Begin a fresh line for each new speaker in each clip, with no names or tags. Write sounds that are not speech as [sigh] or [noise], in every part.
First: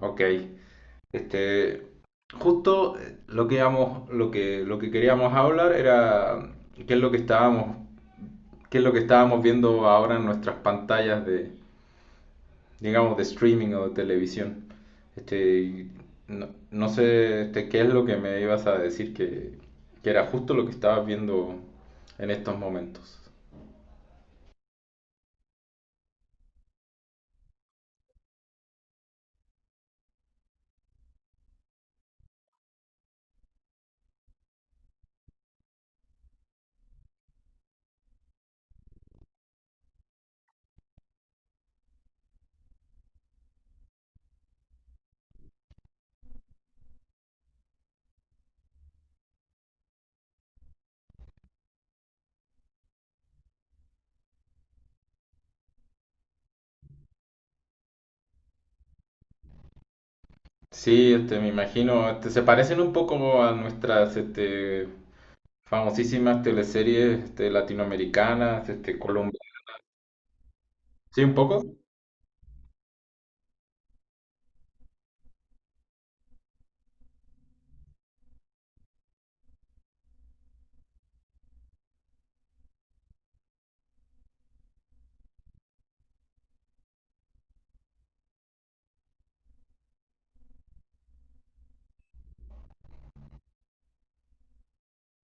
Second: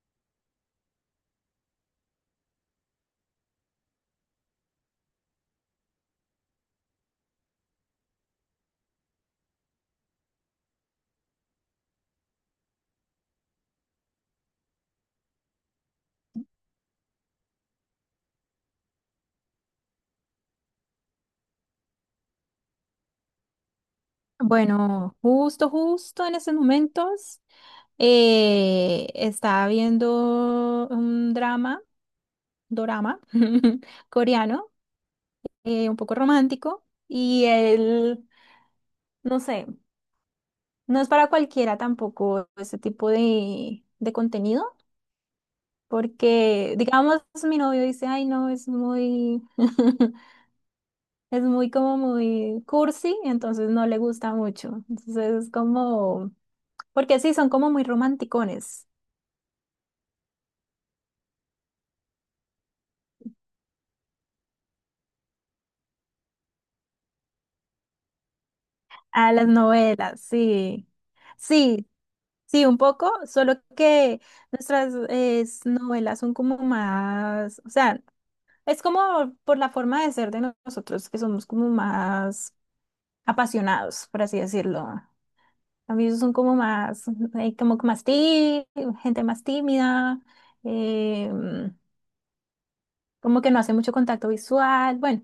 Ok, este, justo lo que queríamos hablar era qué es lo que estábamos, qué es lo que estábamos viendo ahora en nuestras pantallas de, digamos, de streaming o de televisión. Y no, no sé, qué es lo que me ibas a decir que era justo lo que estabas viendo en estos momentos.
Bueno, justo en estos momentos estaba viendo un drama, dorama [laughs] coreano, un poco romántico y él, no sé, no es para cualquiera tampoco ese tipo de contenido, porque digamos mi novio dice, ay no, es muy, [laughs] es muy como muy cursi, entonces no le gusta mucho, entonces es como, porque sí, son como muy romanticones.
Sí, me imagino, se parecen un poco a nuestras, famosísimas teleseries latinoamericanas,
A
colombianas.
las novelas, sí.
Sí, un poco.
Sí, sí, un poco, solo que nuestras novelas son como más, o sea, es como por la forma de ser de nosotros, que somos como más apasionados, por así decirlo. A mí son como más, como que gente más tímida, eh, como que no hace mucho contacto visual, bueno,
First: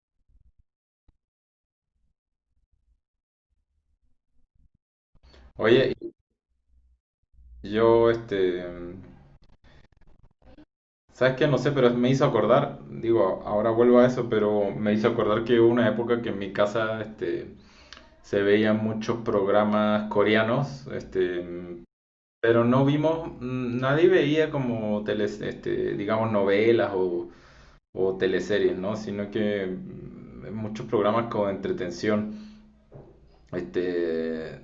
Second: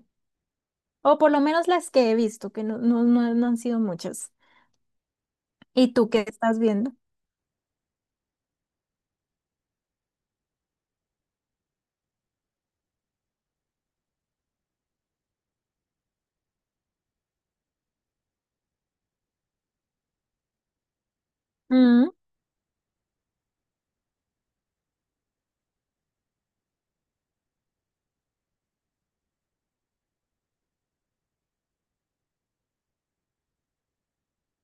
o por lo menos las que he visto, que no han sido muchas. ¿Y
Oye,
tú qué estás viendo?
yo, ¿sabes qué? No sé, pero me hizo acordar, digo, ahora vuelvo a eso, pero me hizo acordar que hubo una época que en mi casa, se veían muchos programas coreanos,
Mm,
pero no vimos, nadie veía como teles, digamos, novelas o teleseries, ¿no? Sino que muchos programas con entretención. Este, eh,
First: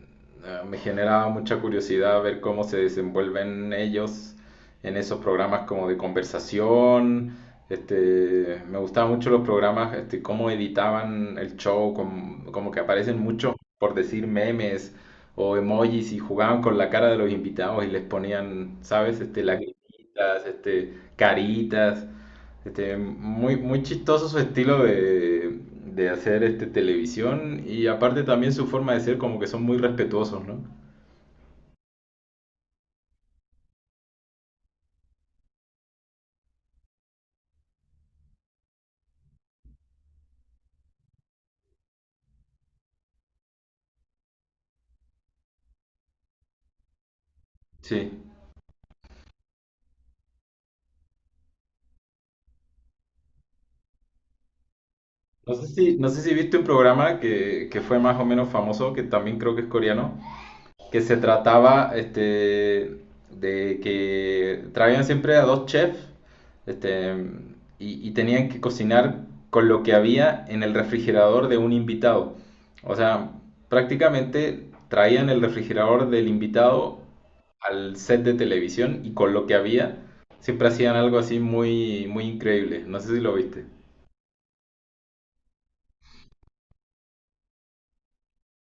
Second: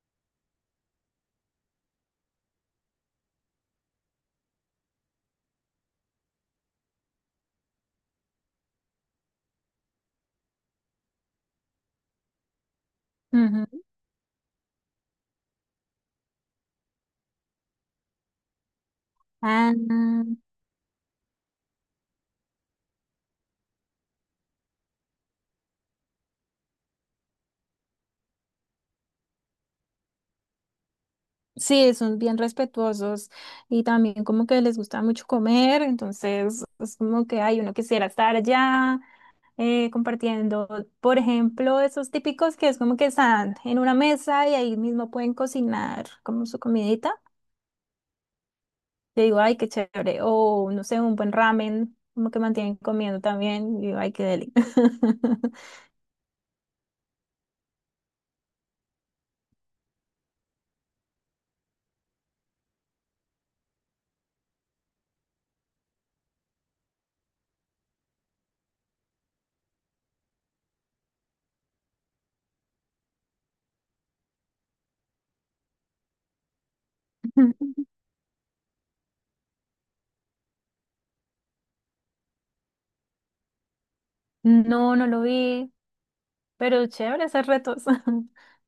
me generaba mucha curiosidad ver cómo se desenvuelven ellos en esos programas como de conversación. Me gustaban mucho los programas, cómo editaban el show, como que aparecen muchos,
ujú.
por decir, memes o emojis y jugaban con la cara de los invitados y les ponían, ¿sabes? Este,
Ah,
lagrimitas, caritas. Muy, muy chistoso su estilo de hacer televisión y aparte también su forma de ser como que son muy respetuosos, ¿no?
sí, son bien respetuosos y también como que les gusta mucho comer, entonces es como que hay uno quisiera estar allá compartiendo, por ejemplo, esos típicos que es como que están en una mesa y ahí mismo pueden cocinar como su comidita.
Sí.
Yo digo, ay, qué chévere, o no sé, un buen ramen, como que mantienen comiendo también, y digo, ay, qué deli.
No sé si viste un programa que fue más o menos famoso, que también creo que es coreano, que se trataba de que traían siempre a dos chefs este, y tenían que cocinar con lo que había en el refrigerador de un invitado. O sea, prácticamente traían el refrigerador del invitado al
[laughs]
set de televisión y con lo que había siempre hacían algo así muy, muy increíble. No sé si lo viste.
No, no lo vi, pero chévere esos retos. [laughs]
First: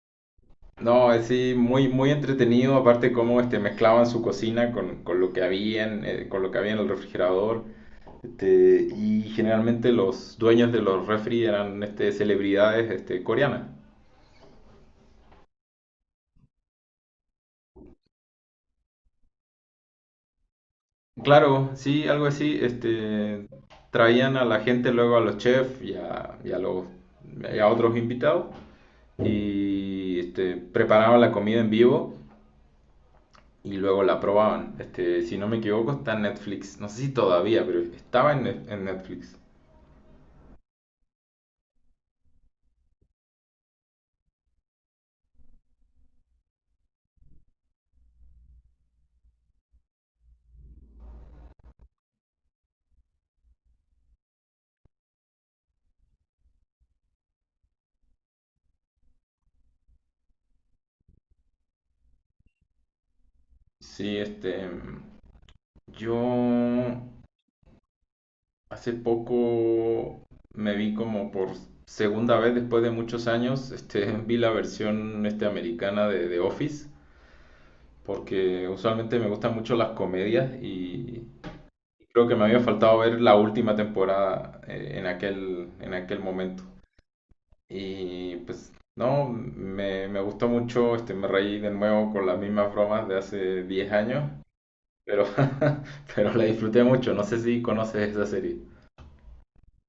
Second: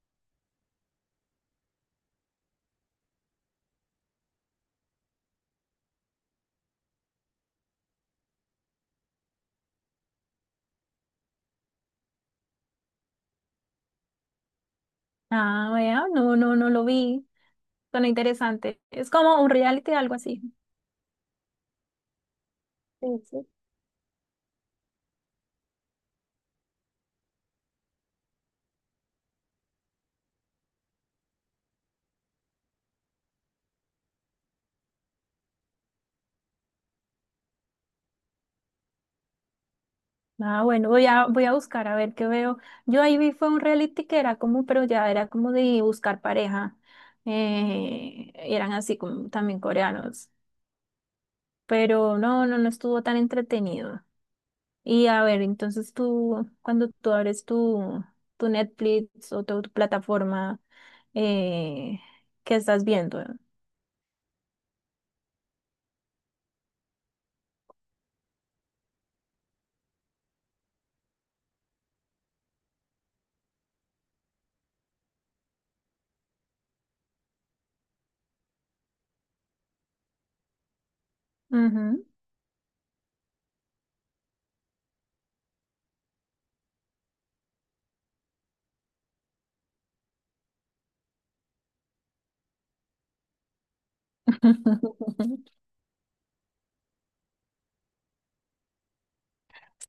No, es sí, muy, muy entretenido, aparte cómo mezclaban su cocina con lo que había con lo que había en el refrigerador. Y generalmente los dueños de los refri eran celebridades coreanas.
Ah, vea, no lo vi. Suena interesante. Es como un reality, algo así.
Claro, sí, algo así.
Sí,
Este,
sí.
traían a la gente luego a los chefs y a otros invitados y preparaban la comida en vivo y luego la probaban. Si no me equivoco, está en Netflix. No sé si todavía, pero estaba en Netflix.
Ah, bueno, voy a buscar a ver qué veo. Yo ahí vi fue un reality que era como, pero ya era como de buscar pareja. Eran así como también coreanos. Pero no estuvo tan entretenido. Y a ver, entonces tú, cuando tú abres tu, tu Netflix o tu plataforma, eh, ¿qué estás viendo?
Sí. Yo hace poco me vi como por segunda vez después de muchos años. [laughs] Vi la versión americana de The Office. Porque usualmente me gustan mucho las comedias y
Ujú.
creo que me había faltado ver la última temporada en aquel momento. Y pues, no, me gustó mucho, me reí de nuevo con las mismas bromas de hace 10 años, pero,
[laughs]
[laughs] pero la disfruté mucho, no sé si conoces esa serie.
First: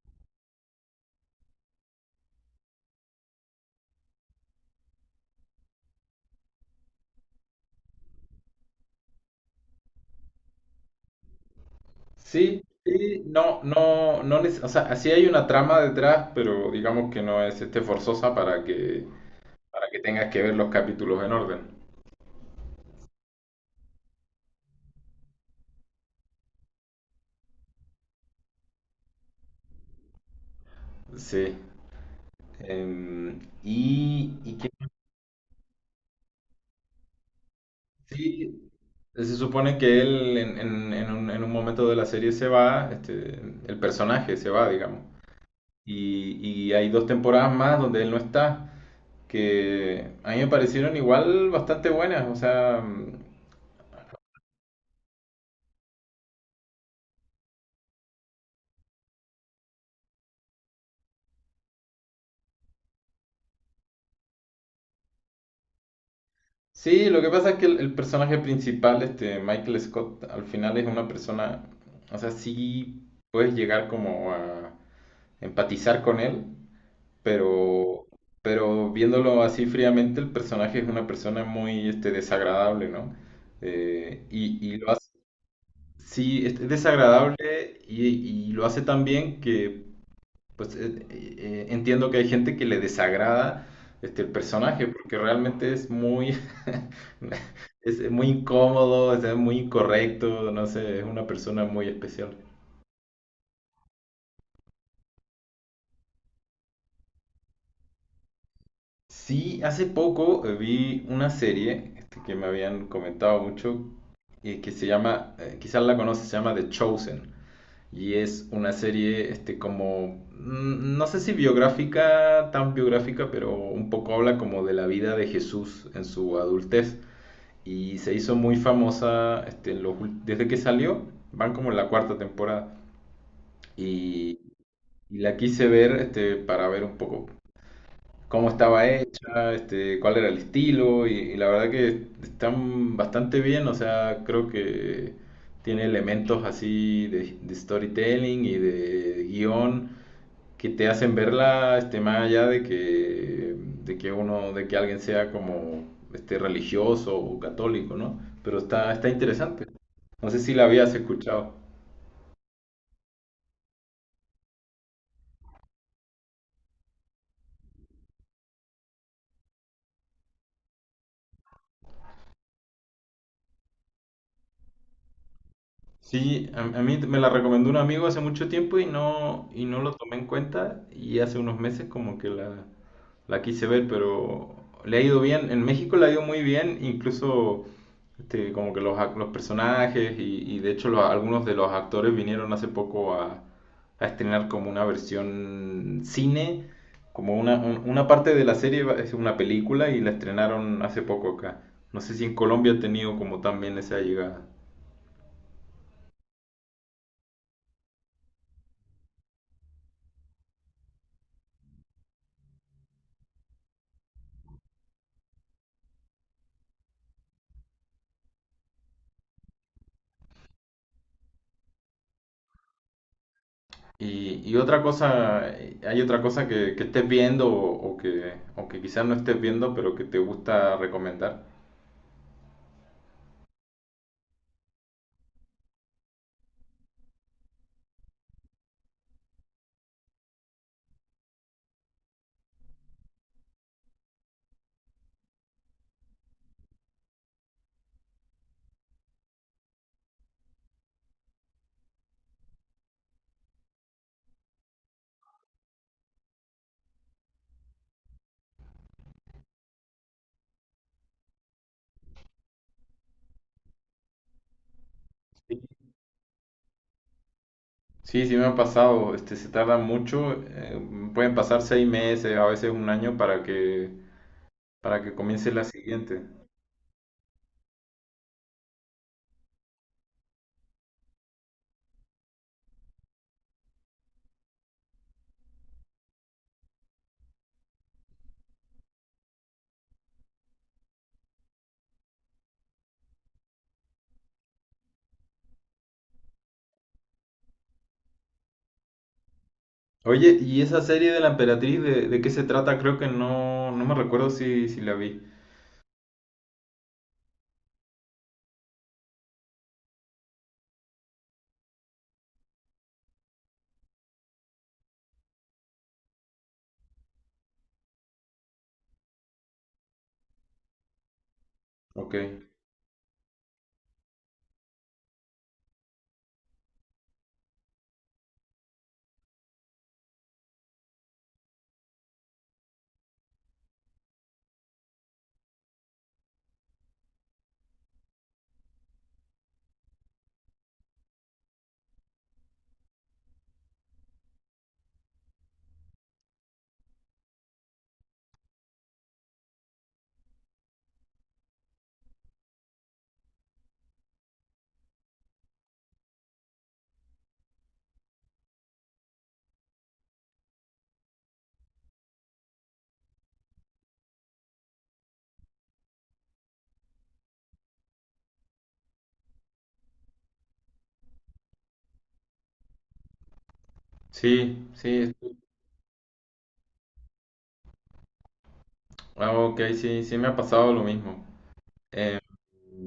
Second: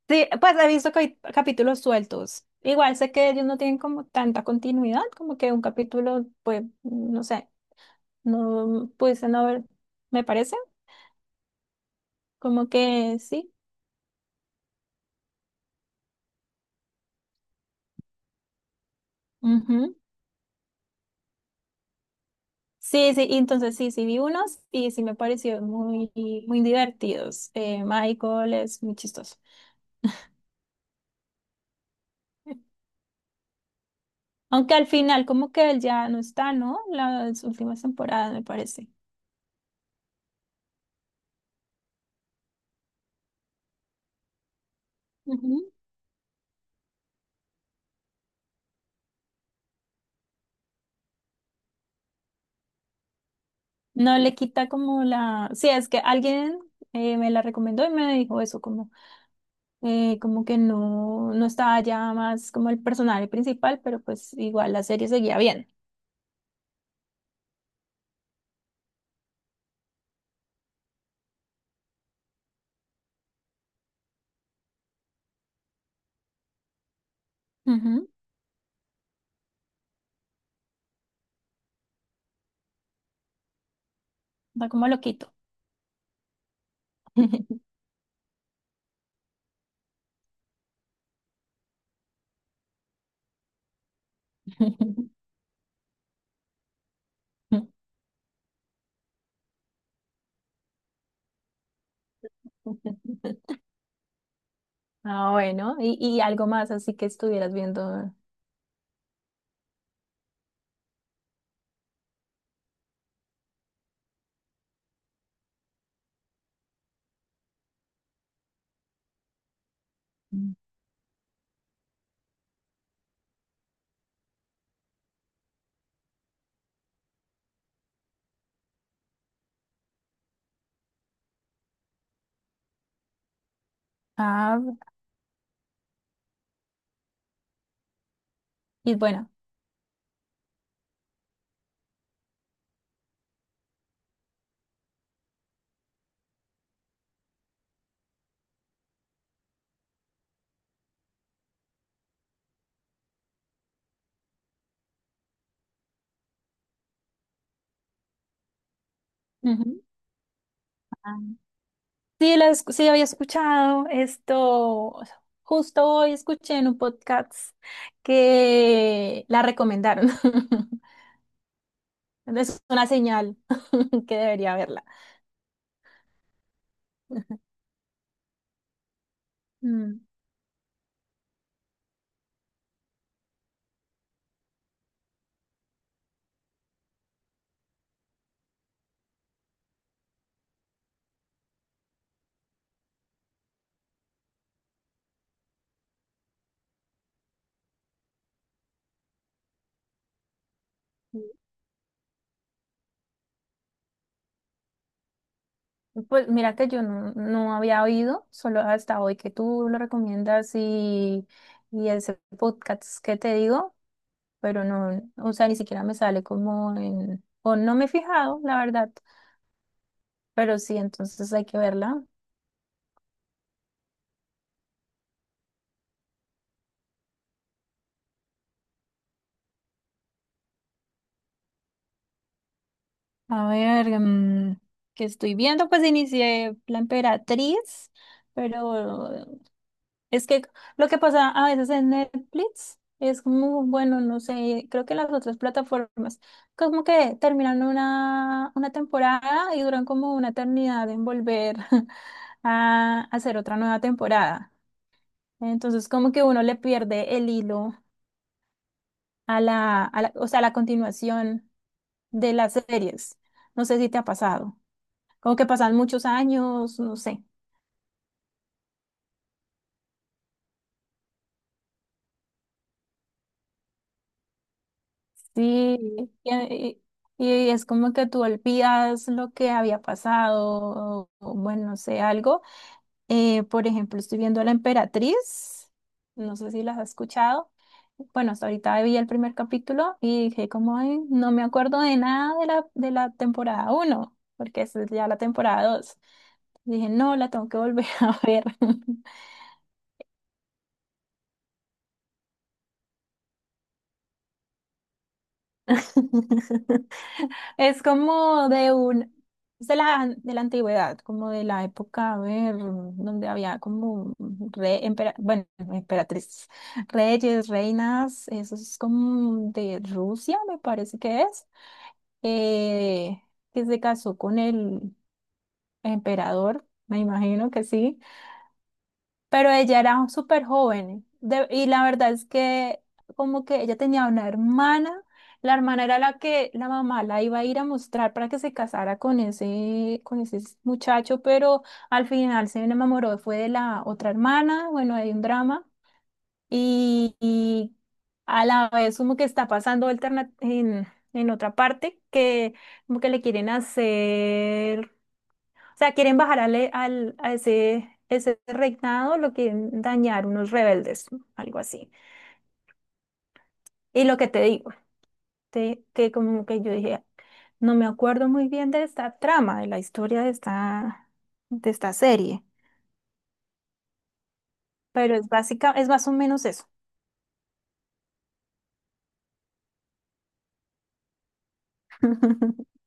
Sí, pues he visto que hay capítulos sueltos. Igual sé que ellos no tienen como tanta continuidad, como que un capítulo, pues, no sé, no pudiese no haber, me parece,
Sí,
como que
sí,
sí.
no, no, no, o sea, sí hay una trama detrás, pero digamos que no es, forzosa para que, para
Ujú.
que tengas que ver los capítulos en orden.
Sí, sí, y entonces sí, sí vi unos y sí me pareció muy, muy divertidos. Michael es muy chistoso.
Sí. ¿Y qué?
Aunque al final como que él ya no está, ¿no? Las últimas temporadas, me
Sí,
parece.
se supone que él en un momento de la serie se va, el personaje se va, digamos.
Ujú.
Y, y hay dos temporadas más donde él no está, que a mí me parecieron igual bastante buenas. O sea,
No le quita como la... Sí, es que alguien me la recomendó y me dijo eso, como. Como que no, no estaba ya más como el personaje principal, pero pues igual la serie seguía bien.
sí, lo que pasa es que el personaje principal, este Michael Scott, al final es una persona, o sea, sí puedes llegar como a empatizar con él. Pero,
Ujú,
pero viéndolo así fríamente, el personaje es una persona muy desagradable, ¿no? Eh,
va
y, y
como
lo hace,
loquito.
sí, es desagradable y lo hace tan bien que, pues, entiendo que hay gente que le desagrada el personaje, porque
[laughs]
realmente es muy, [laughs] es muy incómodo, es muy incorrecto, no sé, es una persona muy especial.
Ah, bueno, y algo más así que estuvieras viendo.
Sí, hace poco vi una serie que me habían comentado mucho que se llama, quizás la conoces, se llama The Chosen y es una serie como, no sé si biográfica, tan biográfica, pero un poco habla como de la vida de Jesús en su adultez y se hizo muy famosa desde que salió, van como en la cuarta temporada y,
Ah,
y la quise ver para ver un poco cómo estaba
y bueno.
hecha, cuál era el estilo, y la verdad que están bastante bien, o sea, creo que tiene elementos así de storytelling y de guión que te hacen verla, más allá de que alguien sea como religioso o católico, ¿no? Pero está interesante.
Ujú.
No sé si la habías
Ah.
escuchado.
Sí, sí, había escuchado esto. Justo hoy escuché en un podcast que la recomendaron. [laughs] Es una señal [laughs] que debería verla.
Sí, a mí me la recomendó un amigo hace mucho tiempo y no lo tomé en cuenta y hace unos meses como que la quise ver, pero le ha ido bien. En México le ha ido muy bien, incluso como que los personajes y de hecho algunos de los actores vinieron hace poco a estrenar como una versión cine, como una parte de la serie es una película y la estrenaron hace
Mm.
poco acá. No sé si en Colombia ha tenido como también esa llegada.
Pues mira que yo no había oído, solo hasta hoy que tú lo recomiendas y ese podcast que te digo, pero no, o sea, ni siquiera me sale como en, o no me he fijado, la verdad, pero sí, entonces hay que verla.
Y otra cosa, ¿hay otra cosa que estés viendo o que quizás no estés viendo, pero que te gusta recomendar?
A ver, mm, que estoy viendo, pues inicié La Emperatriz, pero es que lo que pasa a veces en Netflix es como, bueno, no sé, creo que las otras plataformas, como que terminan una temporada y duran como una eternidad en volver [laughs] a hacer otra nueva temporada. Entonces, como que uno le pierde el hilo a o sea, a la continuación de las series. No sé si te ha pasado. Como que
Sí.
pasan muchos años, no sé.
Sí, sí me ha pasado, se tarda mucho, pueden pasar 6 meses, a veces un año para que comience la
Sí,
siguiente.
es como que tú olvidas lo que había pasado, o bueno, no sé, algo. Por ejemplo, estoy viendo La Emperatriz, no sé si las has escuchado. Bueno, hasta ahorita vi el primer capítulo y dije como, "Ay, no me acuerdo de nada de de la temporada uno porque esa es ya la temporada dos. Dije, no, la tengo que volver [laughs] a ver".
Oye, ¿y esa serie de la Emperatriz de qué se trata? Creo que no, no me recuerdo si la vi.
[laughs] Es como de un, es de de la antigüedad, como de la época, a ver, donde había como bueno, emperatrices, reyes, reinas, eso es como de Rusia, me parece que es,
Ok,
eh, que se casó con el emperador, me imagino que sí, pero ella era súper joven y la verdad es que como que ella tenía una hermana, la hermana era la que la mamá la iba a ir a mostrar para que se casara con con ese muchacho, pero al final se enamoró, fue de la otra hermana, bueno, hay un drama y a la vez como que está pasando en otra parte que como que le quieren hacer, o sea, quieren bajar a ese reinado, lo quieren dañar unos rebeldes, algo así. Y lo que te digo, que como que yo dije, no me acuerdo muy bien de esta trama, de la historia de de esta serie,
sí, sí,
pero es básica, es más o menos eso.
ah, ok, sí, sí me ha pasado lo mismo. Eh,
[laughs]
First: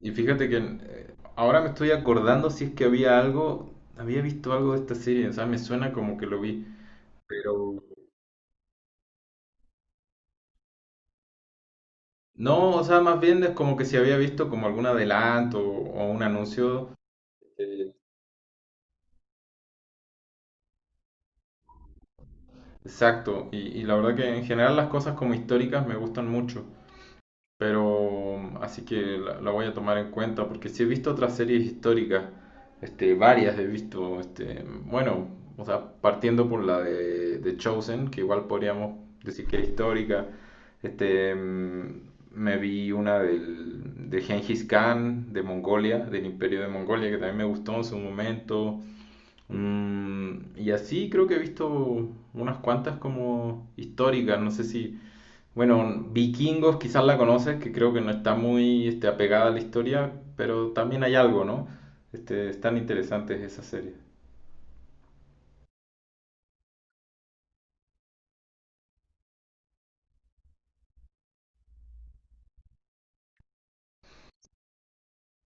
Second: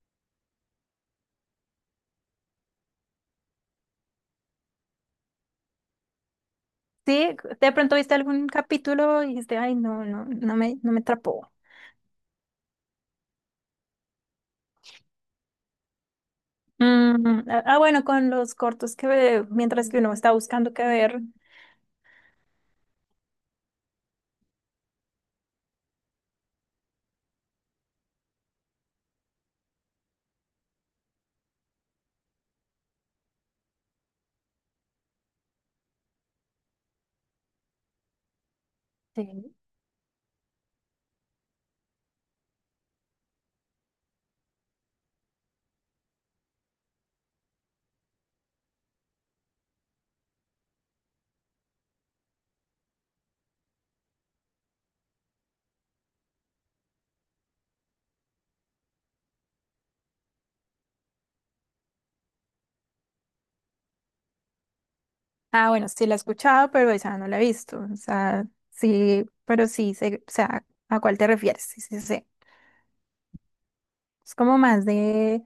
Y fíjate que ahora me estoy acordando si es que había algo, había visto algo de esta serie, o sea, me suena como que lo vi,
Sí, de
pero
pronto viste algún capítulo y dijiste, ay, no me, no me atrapó.
no, o sea, más bien es como que si había visto como algún adelanto o un anuncio.
Mm, ah, ah,
eh,
bueno, con los cortos que mientras que uno está buscando qué ver,
Exacto, y la verdad que en general las cosas como históricas me gustan mucho. Pero así que la voy a tomar en cuenta porque sí he visto otras series históricas, varias he visto, bueno, o sea, partiendo por la de Chosen, que igual podríamos decir
sí.
que es histórica, me vi una del, de Genghis Khan, de Mongolia, del Imperio de Mongolia, que también me gustó en su momento. Y así creo que he visto unas cuantas como históricas, no sé si... Bueno, Vikingos quizás la conoces, que creo que no está muy apegada a la historia, pero también hay algo, ¿no? Están interesantes esas series.
Ah, bueno, sí la he escuchado, pero esa no la he visto. O sea, sí, pero sí, o sea, ¿a cuál te refieres? Sí, sí, sí. Es como más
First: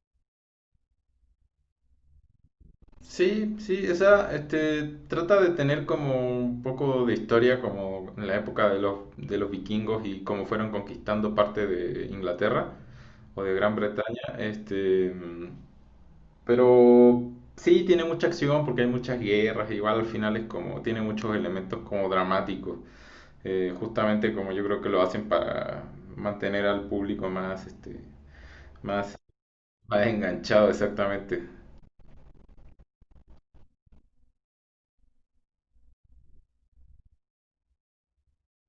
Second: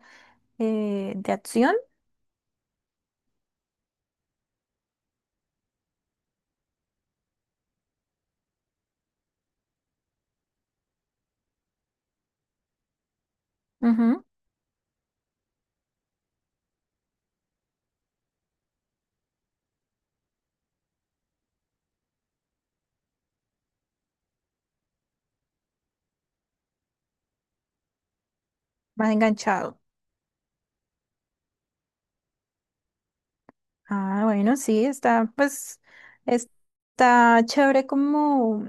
de acción,
Sí, sí, esa trata de tener como un poco de historia, como en la época de los vikingos y cómo fueron conquistando parte de Inglaterra o de Gran Bretaña.
ujú,
Pero sí, tiene mucha acción porque hay muchas guerras, igual al final es como, tiene muchos elementos como dramáticos. Justamente como yo creo que lo hacen para mantener al público
más
más,
enganchado.
más enganchado, exactamente.
Ah, bueno, sí, está, pues, está chévere como,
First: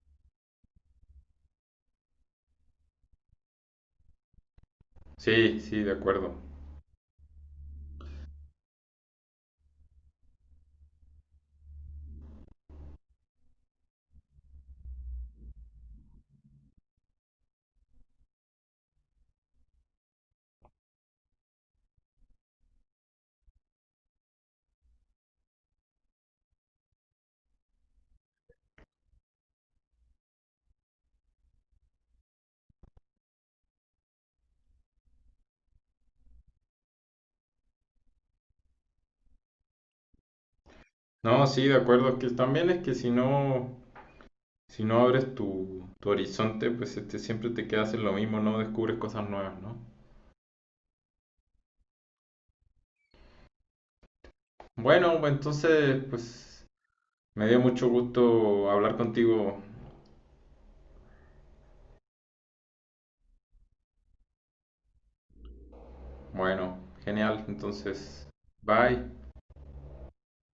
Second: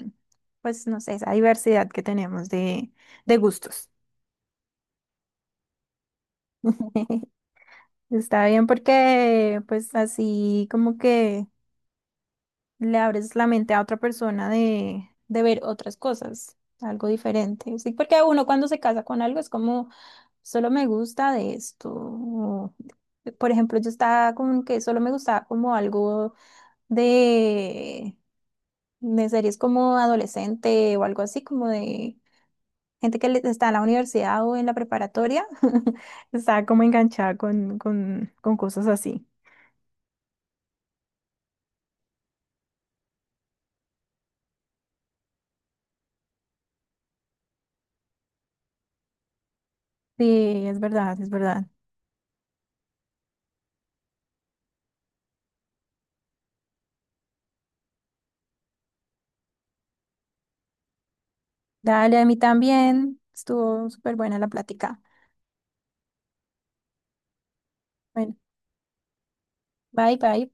pues, no sé, esa diversidad que tenemos de gustos.
Sí, sí, de acuerdo.
[laughs] Está bien porque, pues, así como que... le abres la mente a otra persona de ver otras cosas, algo diferente. Sí, porque uno cuando se casa con algo es como, solo me gusta de esto. O, por ejemplo, yo estaba con que solo me gustaba como algo de, de series como adolescente o algo así, como de gente que está en la universidad o en la preparatoria, [laughs] estaba como enganchada con cosas así.
No, sí, de acuerdo. Es que también es que si no abres tu horizonte, pues siempre te quedas en lo mismo, no descubres cosas nuevas, ¿no?
Sí, es verdad, es verdad.
Bueno, pues, entonces, pues me dio mucho gusto hablar contigo.
Dale, a mí también. Estuvo súper buena la plática.
Bueno, genial. Entonces,
Bueno,
bye.
bye, bye.